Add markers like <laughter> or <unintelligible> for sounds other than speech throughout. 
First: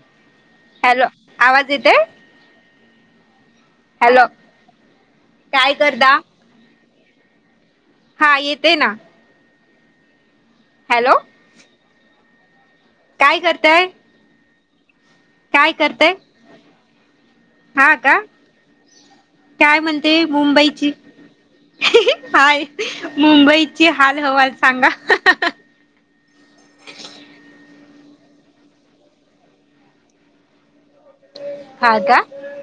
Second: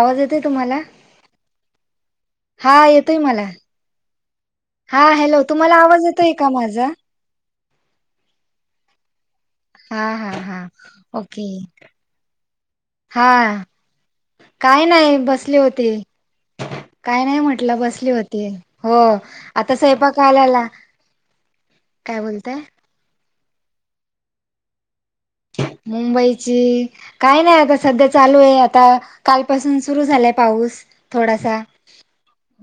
आवाज येतोय तुम्हाला? लं, आवाज येतय? हा येतोय मला, हा हॅलो काय तुम्हाला आवाज करता येतोय का माझा? हां येतोयना. हां हां हां ओके, काय हां. करताय काय नाही बसले काय होते, करताय काय नाही म्हट लं हा बसली का होते, हो आता काय म्हणते सायंपाकला ला मुंबईची काय बोल? हाय, मुंबईची हाल हवा सांगा. मुंबईची काय नही आता सध्या चालू ये, आता कालपासून सुरू झालाय पाऊस. थोडासा, हा का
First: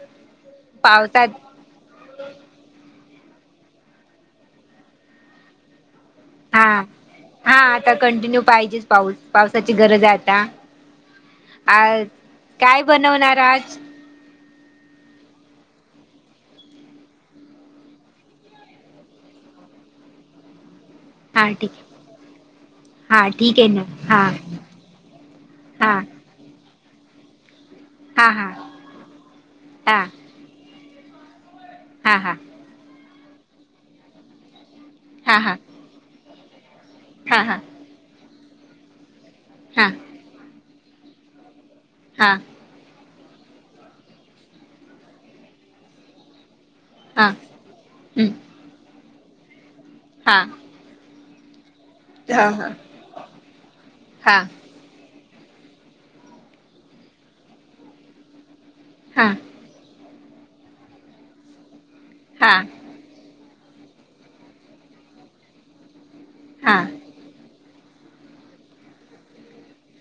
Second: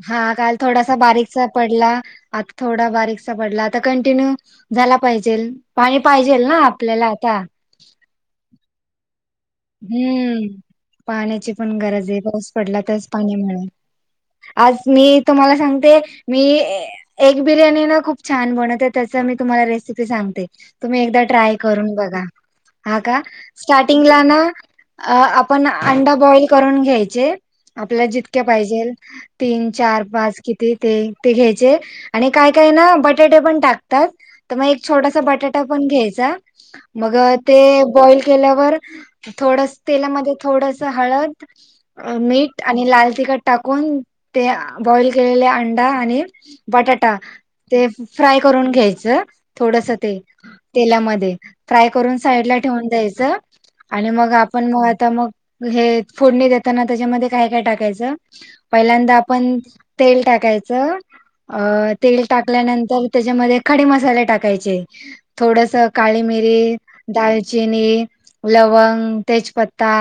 हा काल थोडासा पावसात बारीकचा पडला, आता थोडा बारीकसा पडला, आता कंटिन्यू झाला पाहिजेल. पाणी पाहिजेल ना, आपल्याला आता? ह आता कंटिन्यू पाहिजे पाऊस पावसाची गरज ये आता. हम्म पाण्याची पण आज गरज ये, पाऊस पडला काय तरच पाणी बनवणार मिळल. आज आज मी तुम्हाला सांगते, मी एग बिर्याणी ना खूप छान बनवते त्याच मी तुम्हाला रेसिपी सांगते, तुम्ही एकदा हा ट्राय ठीक करून बघा, हा आहे गा ठीक आहे ना स्टार्टिंगला हा ना आपण हा अंडा बॉईल करून घ्यायचे. आपल्या हा जितक्या हा पाहिजेल, तीन हा चार पाच किती? ते, ते घ्यायचे हा आणि हा काय काय ना बटाटे पण टाकतात, तर मग एक छोटासा हा हा बटाटा पण घ्यायचा, मग हा ते बॉईल केल्यावर थोडस हा तेलामध्ये थोडस हळद, अ हा मीठ आणि लाल तिखट टाकून, ते बॉइल केलेले अंडा आणि बटाटा हा ते हम्म फ्राय करून घ्यायचं, थोडस ते हा तेलामध्ये. फ्राय करून साईडला ठेवून द्यायचं. आणि मग हा आपण मग आता मग, हे फोडणी देताना त्याच्यामध्ये काय काय टाकायचं? पहिल्यांदा हा आपण तेल टाकायचं, अ तेल हा टाकल्यानंतर त्याच्यामध्ये खडे मसाले टाकायचे, थोडस काळे मिरी, हा हा दालचिनी लवंग, तेजपत्ता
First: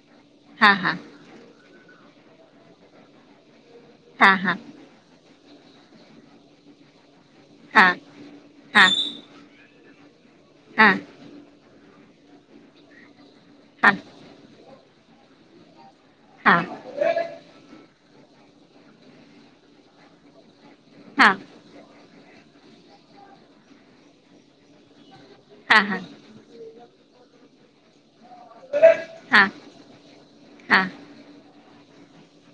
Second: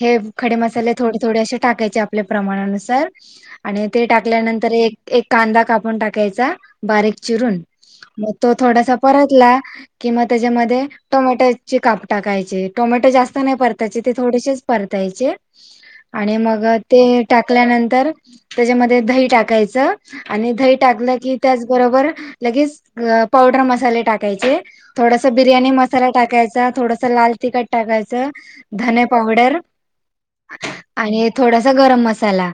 हे खडे हा हा मसाले थोडे थोडे्य अशे टाकायचे, आपल्या प्रमाणानुसार आणि ते हा हा टाकल्यानंतर एक एक कांदा कापून टाकायचा. बारीक चिरून, हा मग तो हा हा थोडासा परतला कि म त्याच्यामध्ये हा टोमॅटोचे काप टाकायचे, टोमॅटो जास्त नाही हा हा परतायचे, ते थोडेसेच परतायचे. आणि हा मग ते टाकल्यानंतर त्याच्यामध्ये दही टाकायच. आणि दही टाकल की, त्याचबरोबर लगेच पावडर मसाले टाकायचे. थोडस बिर्याणी हा हा हा हा हा हा मसाला टाकायचा, थोडस लाल तिखट टाकायच. धणे पावडर आणि थोडासा गरम मसाला.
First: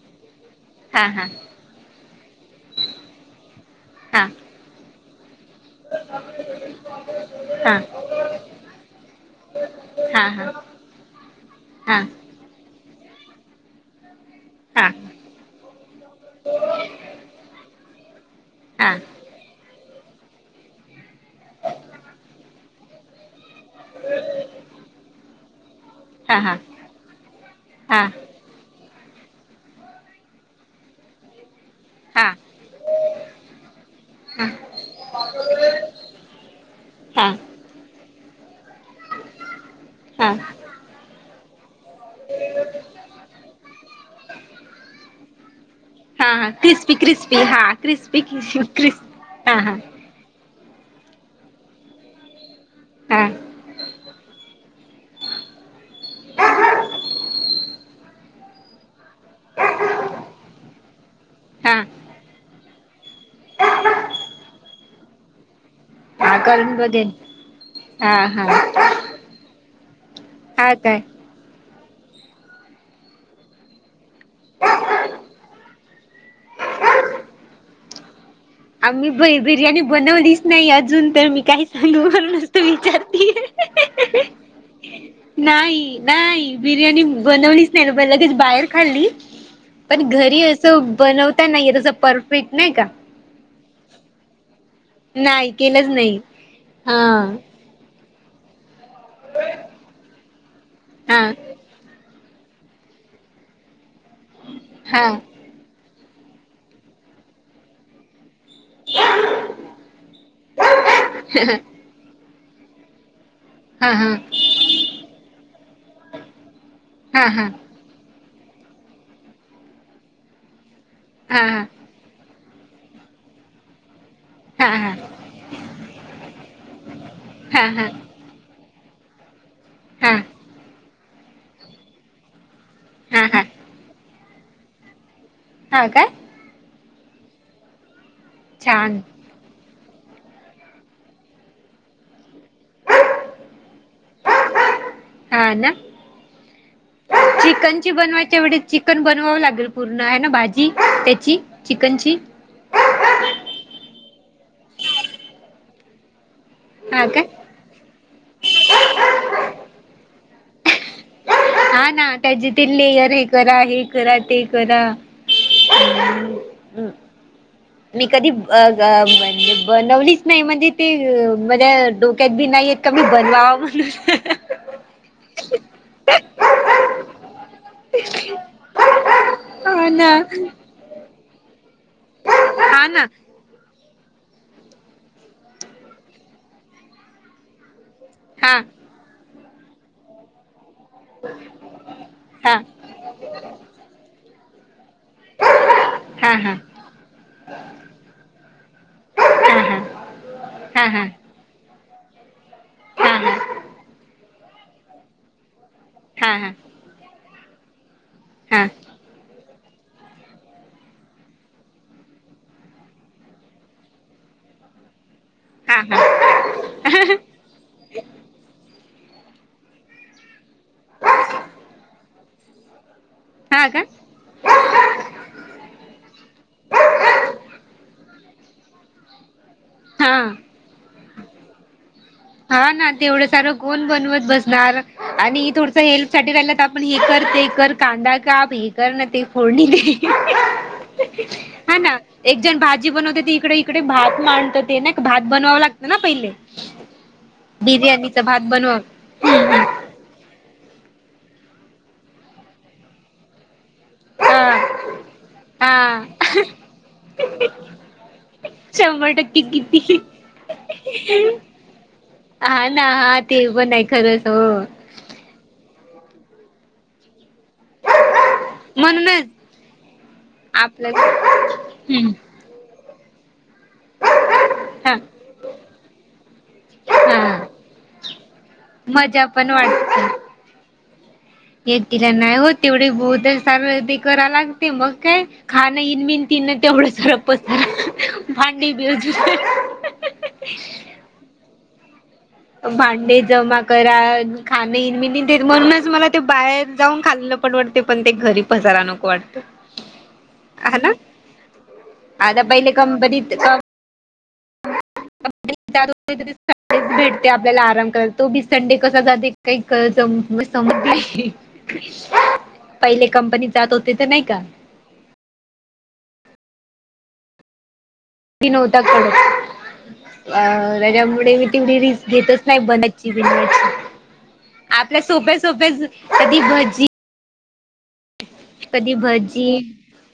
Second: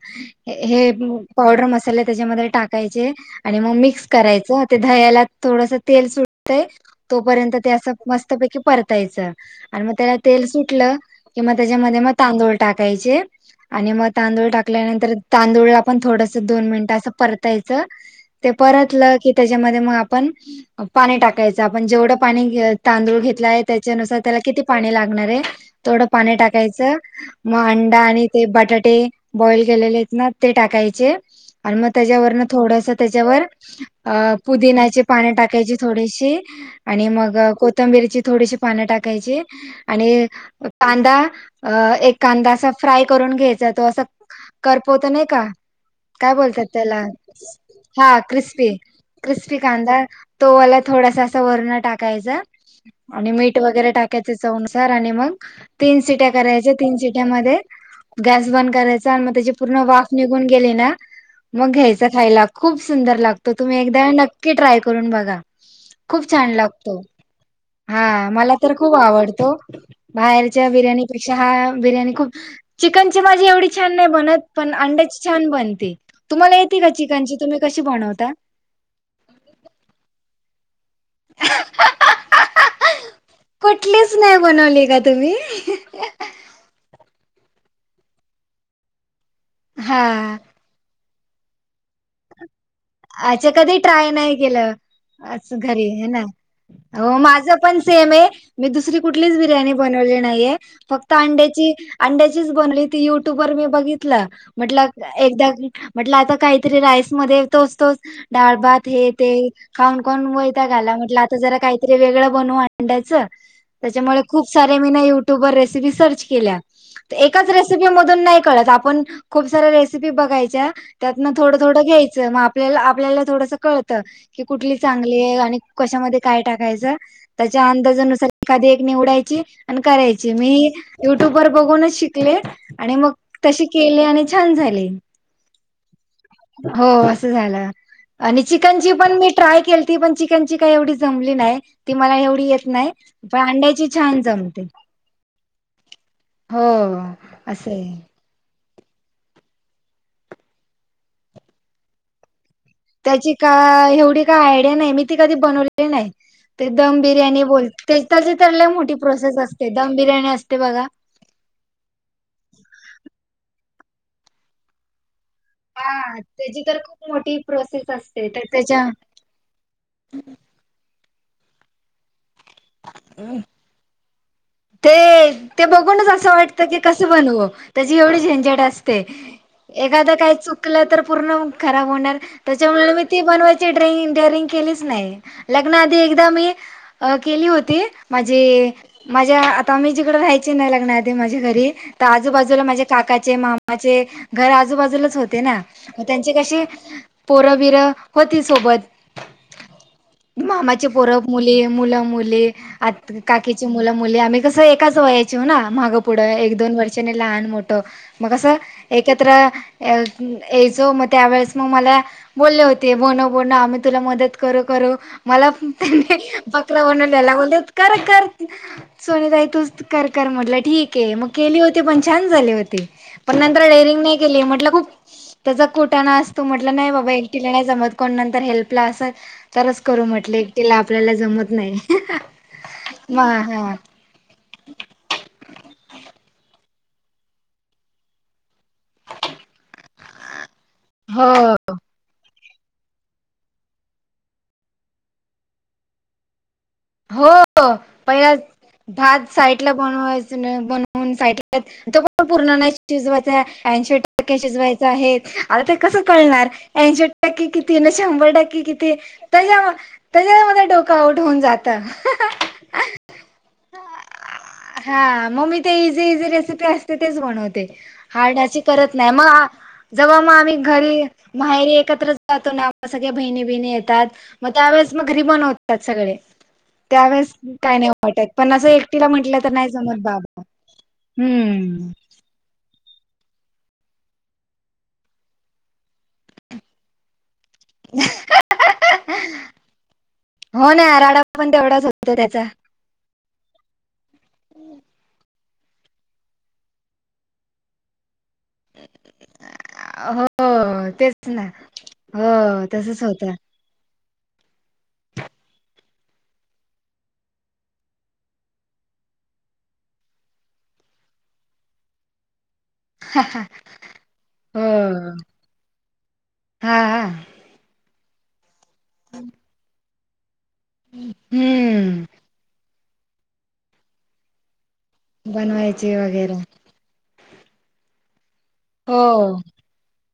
हे हा हा हा हा हा हा हा हा पावडर मसाले त्याच्यामध्ये टाकायचे आणि मग मिक्स करायच. ते दह्यला थोडस तेल सुटतय तोपर्यंत ते अस मस्तपैकी परतायच आणि मग त्याला हा हा हा तेल हा सुटल कि मग त्याच्यामध्ये मग तांदूळ टाकायचे. आणि मग तांदूळ टाकल्यानंतर तांदूळला पण थोडस दोन मिनिट अस परतायच. ते परतल की त्याच्यामध्ये मग आपण पाणी टाकायच आपण जेवढ पाणी तांदूळ घेतल आहे त्याच्यानुसार त्याला किती पाणी लागणार आहे तेवढ पाणी टाकायच. मग अंडा आणि ते बटाटे बॉईल केलेले आहेत ना ते टाकायचे. आणि मग त्याच्यावरन थोडस त्याच्यावर अ पुदिन्याची पाणी टाकायची थोडीशी आणि मग कोथंबिरीची थोडीशी पान टाकायची. आणि कांदा. एक कांदा असा फ्राय करून घ्यायचा तो अस- करपवत नाही का? काय बोलतात क्रिस्पी त्याला? क्रिस्पी हा हा क्रिस्पी क्रिस्प हा क्रिस्पी हा कांदा तोवाला थोडासा अस वरण टाकायचा हा आणि मीठ वगैरे टाका त्याच्या चव नुसार आणि मग तीन सीट्या करायच्या तीन सीट्यामध्ये गॅस बंद करायचा आणि मग त्याची पूर्ण वाफ निघून गेली ना, हा मग घ्यायच खायला खूप सुंदर लागतो तुम्ही एकदा नक्की ट्राय करून बघा. खूप हा छान करून लागतो. बघेन हा मला तर खूप आवडतो. बाहेरच्या काय बिर्याणीपेक्षा हा बिर्याणी खूप चिकनची माझी एवढी छान नाही बनत. पण अंड्याची छान बनते. तुम्हाला येते का? चिकनची, तुम्ही कशी बनवता? आम्ही ब बिर्याणी बनवलीच नाही अजून. तर मी काही सांगू म नसतो विचारते कुठलीच नाही बनवली का तुम्ही? नाही. नाही. बिर्याणी बनवलीच नाही लगेच बाहेर खाल्ली पण हा घरी अस बनवता नाही येत तस परफेक्ट नाही का? अच्छा कधी ट्राय नाही केल. अस नाही घरी केलंच आहे नाही. ना, हा हो माझ पण सेम आहे. मी दुसरी कुठलीच बिर्याणी बनवली नाहीये फक्त हा अंड्याची. अंड्याचीच बनली ती युट्यूब वर मी बघितल म्हटल हा एकदा म्हटल आता काहीतरी राईस मध्ये तोस तोच डाळ भात हे ते खाऊन खाऊन वैताग आला म्हटल आता जरा हा काहीतरी वेगळ बनवू आंडायच. हा त्याच्यामुळे खूप सारे मीना युट्यूब वर रेसिपी सर्च केल्या तर, हा हा हा एकाच रेस मधून नाही कळत आपण खूप सऱ्या रेसिपी बघायच्या त्यातन थोड हा थोड घ्याय च. मग आपल्याला आपल्याला थोडस कळत. हा हा कुठली हा चांगली आणि कशा मध्ये काय टाकायच हा त्याच्या अंदाजानुसार एखादी एक निवडायची आणि हा करायची मी युट्यूब वर बघूनच शिकले. आणि मग हा हा तसे केले आणि छान झाले. हा काय? हो अस झाल आणि चिकन ची छान पण मी ट्राय केली ती पण चिकनची का एवढी जमली नाही ती मला एव नाही, बाड्यांची छान जमते. हां ना? हो, असंय. तेवढीच चिकन बनवावं लागेल पूर्ण हे ना, भाजी त्याची चिकनची? त्याची का एवढी का आयडिया नाही, मी ती कधी बनवली नाही, ते दम हा काय बिर्याणी बोलते- ते त्याची तर लय मोठी प्रोसेस असते, दम बिर्याणी असते बघा? हा ना, त्याची ते लेयर हे करा, हे करा, ते करा? हा, त्याची तर खूप मोठी- प्रोसेस मी असते कधी तर अ ब त्याच्या <unintelligible> बनवलीच नाही, म्हणजे ते माझ्या डोक्यात बी नाही येत. कधी बनवाव म्हण- ते, ते बघूनच असं वाटत की, कसं बनवू? त्याची एवढी झंझट असते. हो ना. कापला तर पूर्ण खराब होणार, हा त्यांच्यामुळे मग ना ती बनवाय- ची, ती डेअरिंग केलीच नाही, लग्नाआधी एकदा मी केली होती. हा माझे माझ्या आता मी जिकडं राहायची नाही लग्ना आधी माझ्या घरी, तर हा आजूबाजूला माझ्या- काकाचे, मामाचे घर आजूबाजूलाच हो- ते ना, त्यांची हा हा कशी पोरंबिरं होती सोबत. हा हा मामाचे हा हा हा पोर ब- मुली, मुलं मुली, आ हा काकीची मुलं मुली, आम्ही कसं एकाच वयाची हो ना, माग- पुढं हा हा एक, दोन वर्षाने लहान मोठं, मग कसं एकत्र- यायचो, मग त्यावेेळेस मग मला- बोलले होते, बणव, बणव आम्ही तुला मदत करू, करू मला- हा हा हा त्यांनी बकरा बनवल्याला बोलत्यात करा कर- सोनी ताई तूच कर, कर म्हटलं ठीक- मग केली होती, पण छान झाली होती, पण हा नंतर का डेरिंग नाही केली म्हटलं खूप- त्याचा कुटाना असतो म्हटलं, नाही बाबा एकटीला नाही जमत, कोण नंतर हेल्पला असलं तरच- करू हा म्हटले, एकटिला आपल्याला जमत नाही. हा ना, म तेवढं सारं हा कोण बनवत बस- णार आणि थोडसंं हेल्प साठी राहिलं तर, आपण हे कर, ते कर, कांदा काप, हे- कर, अन दे फोडणी. हो हा ना. एक जण भाजी बनवते, ती इकडे इकडे भात मांडत ते ना भात बनवावं लागतं ना पहिले. हो बिर्याणीचा पहिलाच भात बनव भात साईडला- बनवायचा नाही, बनवून साइडला <unintelligible> काय करत्यात तो पण पूर्ण नाही शिजवायचा ऐंशी टक्के- टक्के हा शिजवायचं आहे, आता ते कसं हा कळणार? ऐंशी टक्के किती आणि शंभर टक्के किती? नक्की किती शि- त्यांच्यामुळे माझं डोकं आउट होऊन जातं. हा ना, ते पण आहे खरंच हो. हा, मग मी ते इझी इझी रेसिपी असते, ‌तेच बनवते असते. हार्ड - ती करत नाही, म्हणूनच मग जेव्हा मग आम्ही आपलं घरी माहेरी हम्म एकत्र- जातो ना, आपल्या सगळ्या बहिणी, बहिणी येतात मग त्यावेळेस हा मग घरी बनवतात सगळे. त्यावेेळेस हा काही नाही वाटतं, पण असं एकटीला मजा म्हटलं पण तर नाही जमंत वाटते बाबा. हम्म. एकटीला नाही होत, तेवढे बोद सारं ते करा लागते मग काय. खाणं इन मिन तिन तेवढं <unintelligible> पसारा भांडी बिरज हो <unintelligible> ना राडा पण तेवढाच होतो त्याचा. भांडे जमा करा खाणे इनमीन तीन म्हणूनच मला ते बाहेर जाऊन खाल्लं परवडते पण ते घरी पसारा नको वाटतं. हो हा ना तेच ना हो आता पहिले तसचं कंपनीत होतंय. त्यात संडे भेटते आपल्याला आराम कराला तो बी संडे कसा जाते काही कळतं समजत नाही. संपली पहिले कंपनी जात होते तर नाही का? हो. हा हा. नवता कड अ त्यामुळे मी तेवढी हम्म रिस्क घेतचं नाही बनाय जीजी बर्ड्स आपल्या सोप्या सोप्या बनवायची वगैरे कधी पण कधी हो भजी.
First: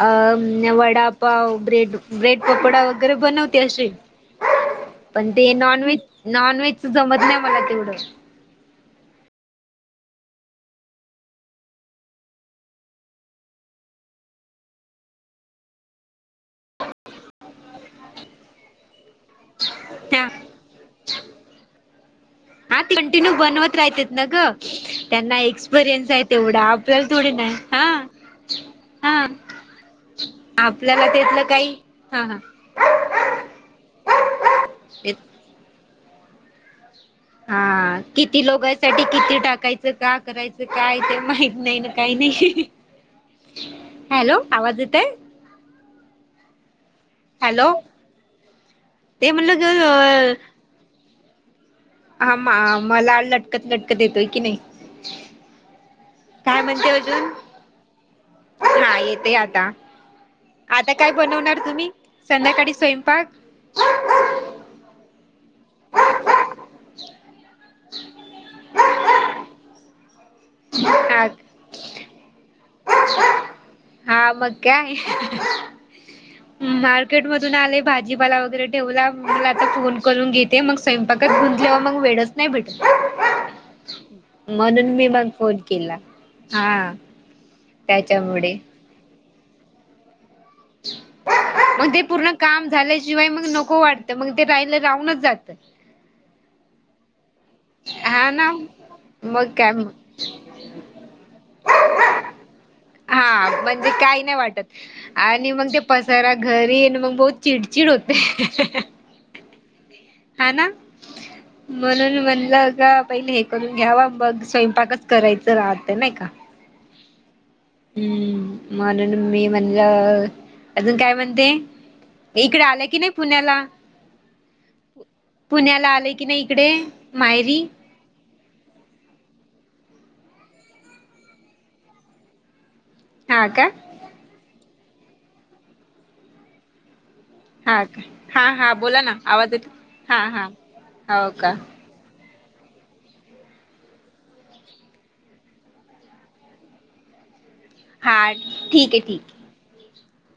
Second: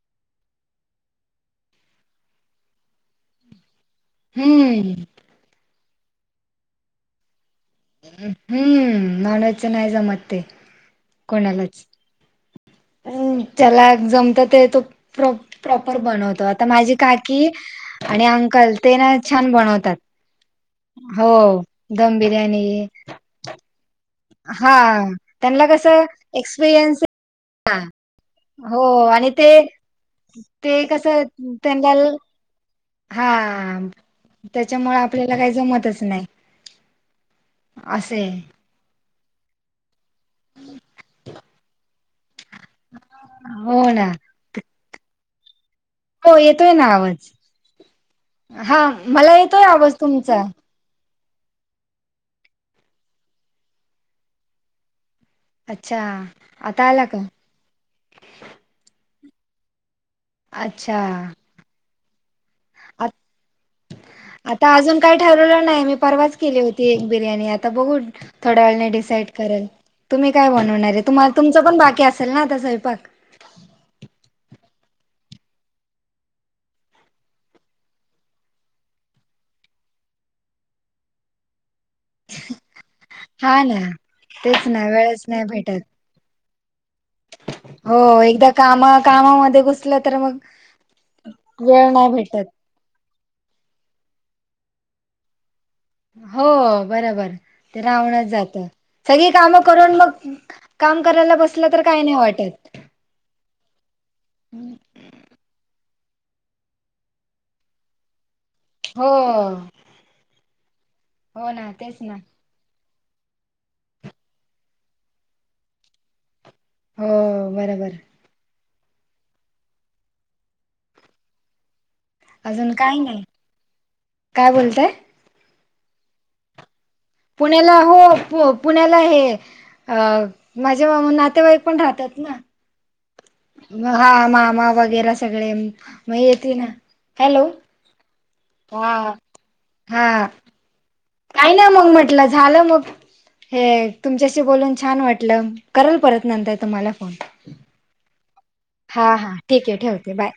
अ वडापाव ब्रेड ब्रेड पकोडा वगैरे बनवते असशीे. हम्म! पण ते नॉनव्हेज नॉनव्हेज जमत नाही मला तेवढं. हम्म, नॉनव्हेजच नाही जमत ते कोणालाच. त्याला जमत ते तो प्रॉप- प्रॉपर बनवतात. ता माझी काकी आणि अंकल ते ना छान बनवतात. हा हो दम बिर्याणी. हा कंटिन्यू बनवत रायतेत. न ग हा त्यांना कसं एक्सपिरियन्स आहे तेवढा एक्सपिरियन्स आपल्याला थोडी नाही आहे हा. ना. हो हा आणि ते ते कस आपल्याला त्यातलं काही त्यांनल हा हा हा त्याच्यामुळ ते आपल्याला काही जमतच नाही. हा असे किती लोक आहेत? साठी किती टाकायचं का करायचं काय ते माहित नाही ना काही नाही. हो ना हॅलो! आवाज येतयं? हो येतोय ना आवाज हा ते मला म्हणलं येतोय आवाज ग तुमचा. हा मा- मला लटकत लटकत येतोय की नाही. अच्छा काय म्हणते आता आला का अजून हा येते आता. आता काय अच्छा बनवणार तुम्ही संध्याकाळी आ स्वयंपाक? आता अजून काय ठरवलं नाही मी परवाच केली होती एक बिर्याणी आता बघून. थोड्या वेळने डिसाईड करल तुम्ही काय बनवणार हा तुमचं पण बाकी असेल ना आता स्वयंपाक. हा मग काय, मार्केट मधून आले भाजीपाला वगैरे ठेवला मला आता फोन करून घेते मग स्वयंपाकातन जेव्हा मग वेळच नाही भेटत. हा ना तेच ना म्हणून मी वेळच मग नाही फोन भेटत केला. हा. हो एकदा त्याच्यामुळे काम कामामध्ये घुसलं तर मग, वेळ मग ते नाही पूर्ण भेटत काम झाल्याशिवाय मग नको वाटतं मग ते राहिलं राहूनच जातं. हो बरोबर! ते राहूनच हा ना जात सगळी मग कामं काय करून मग काम करायला बसलं तर काही नाही वाटत. हा म्हणजे काही नाही वाटत. आणि मग ते पसारा घरी येन मग बहुत चिडचिड होते. हो. हा ना हो ना तेच ना म्हणून म्हणलं का पहिले हे करून घ्यावा बग स्वयंपाकच करायचं राहत नाही का! हो बरबर! हम्, म्हणून मी म्हणलं, अजून काय म्हणते? इकडे अजून आलंय की काय नाही पुण्याला? काय बोलताय पुण्याला आलंय की नाही इकडे? मायरी पुण्याला हो पु पुण्याला हे अ माझे नातेवाईक पण राहतात ना. हा का? म हा मामा वगैरे सगळे, म येेती ना. हॅलो हा का? हा हा बोला ना, आवाज येत हा हा. हो का काही ना मग म्हटलं, झालं मग. हे तुमच्याशी बोलून छान वाटलं, करल परत नंतर तुम्हाला फोन. हा ठीक. हा हा ठीक ये, ठेवते, बाय.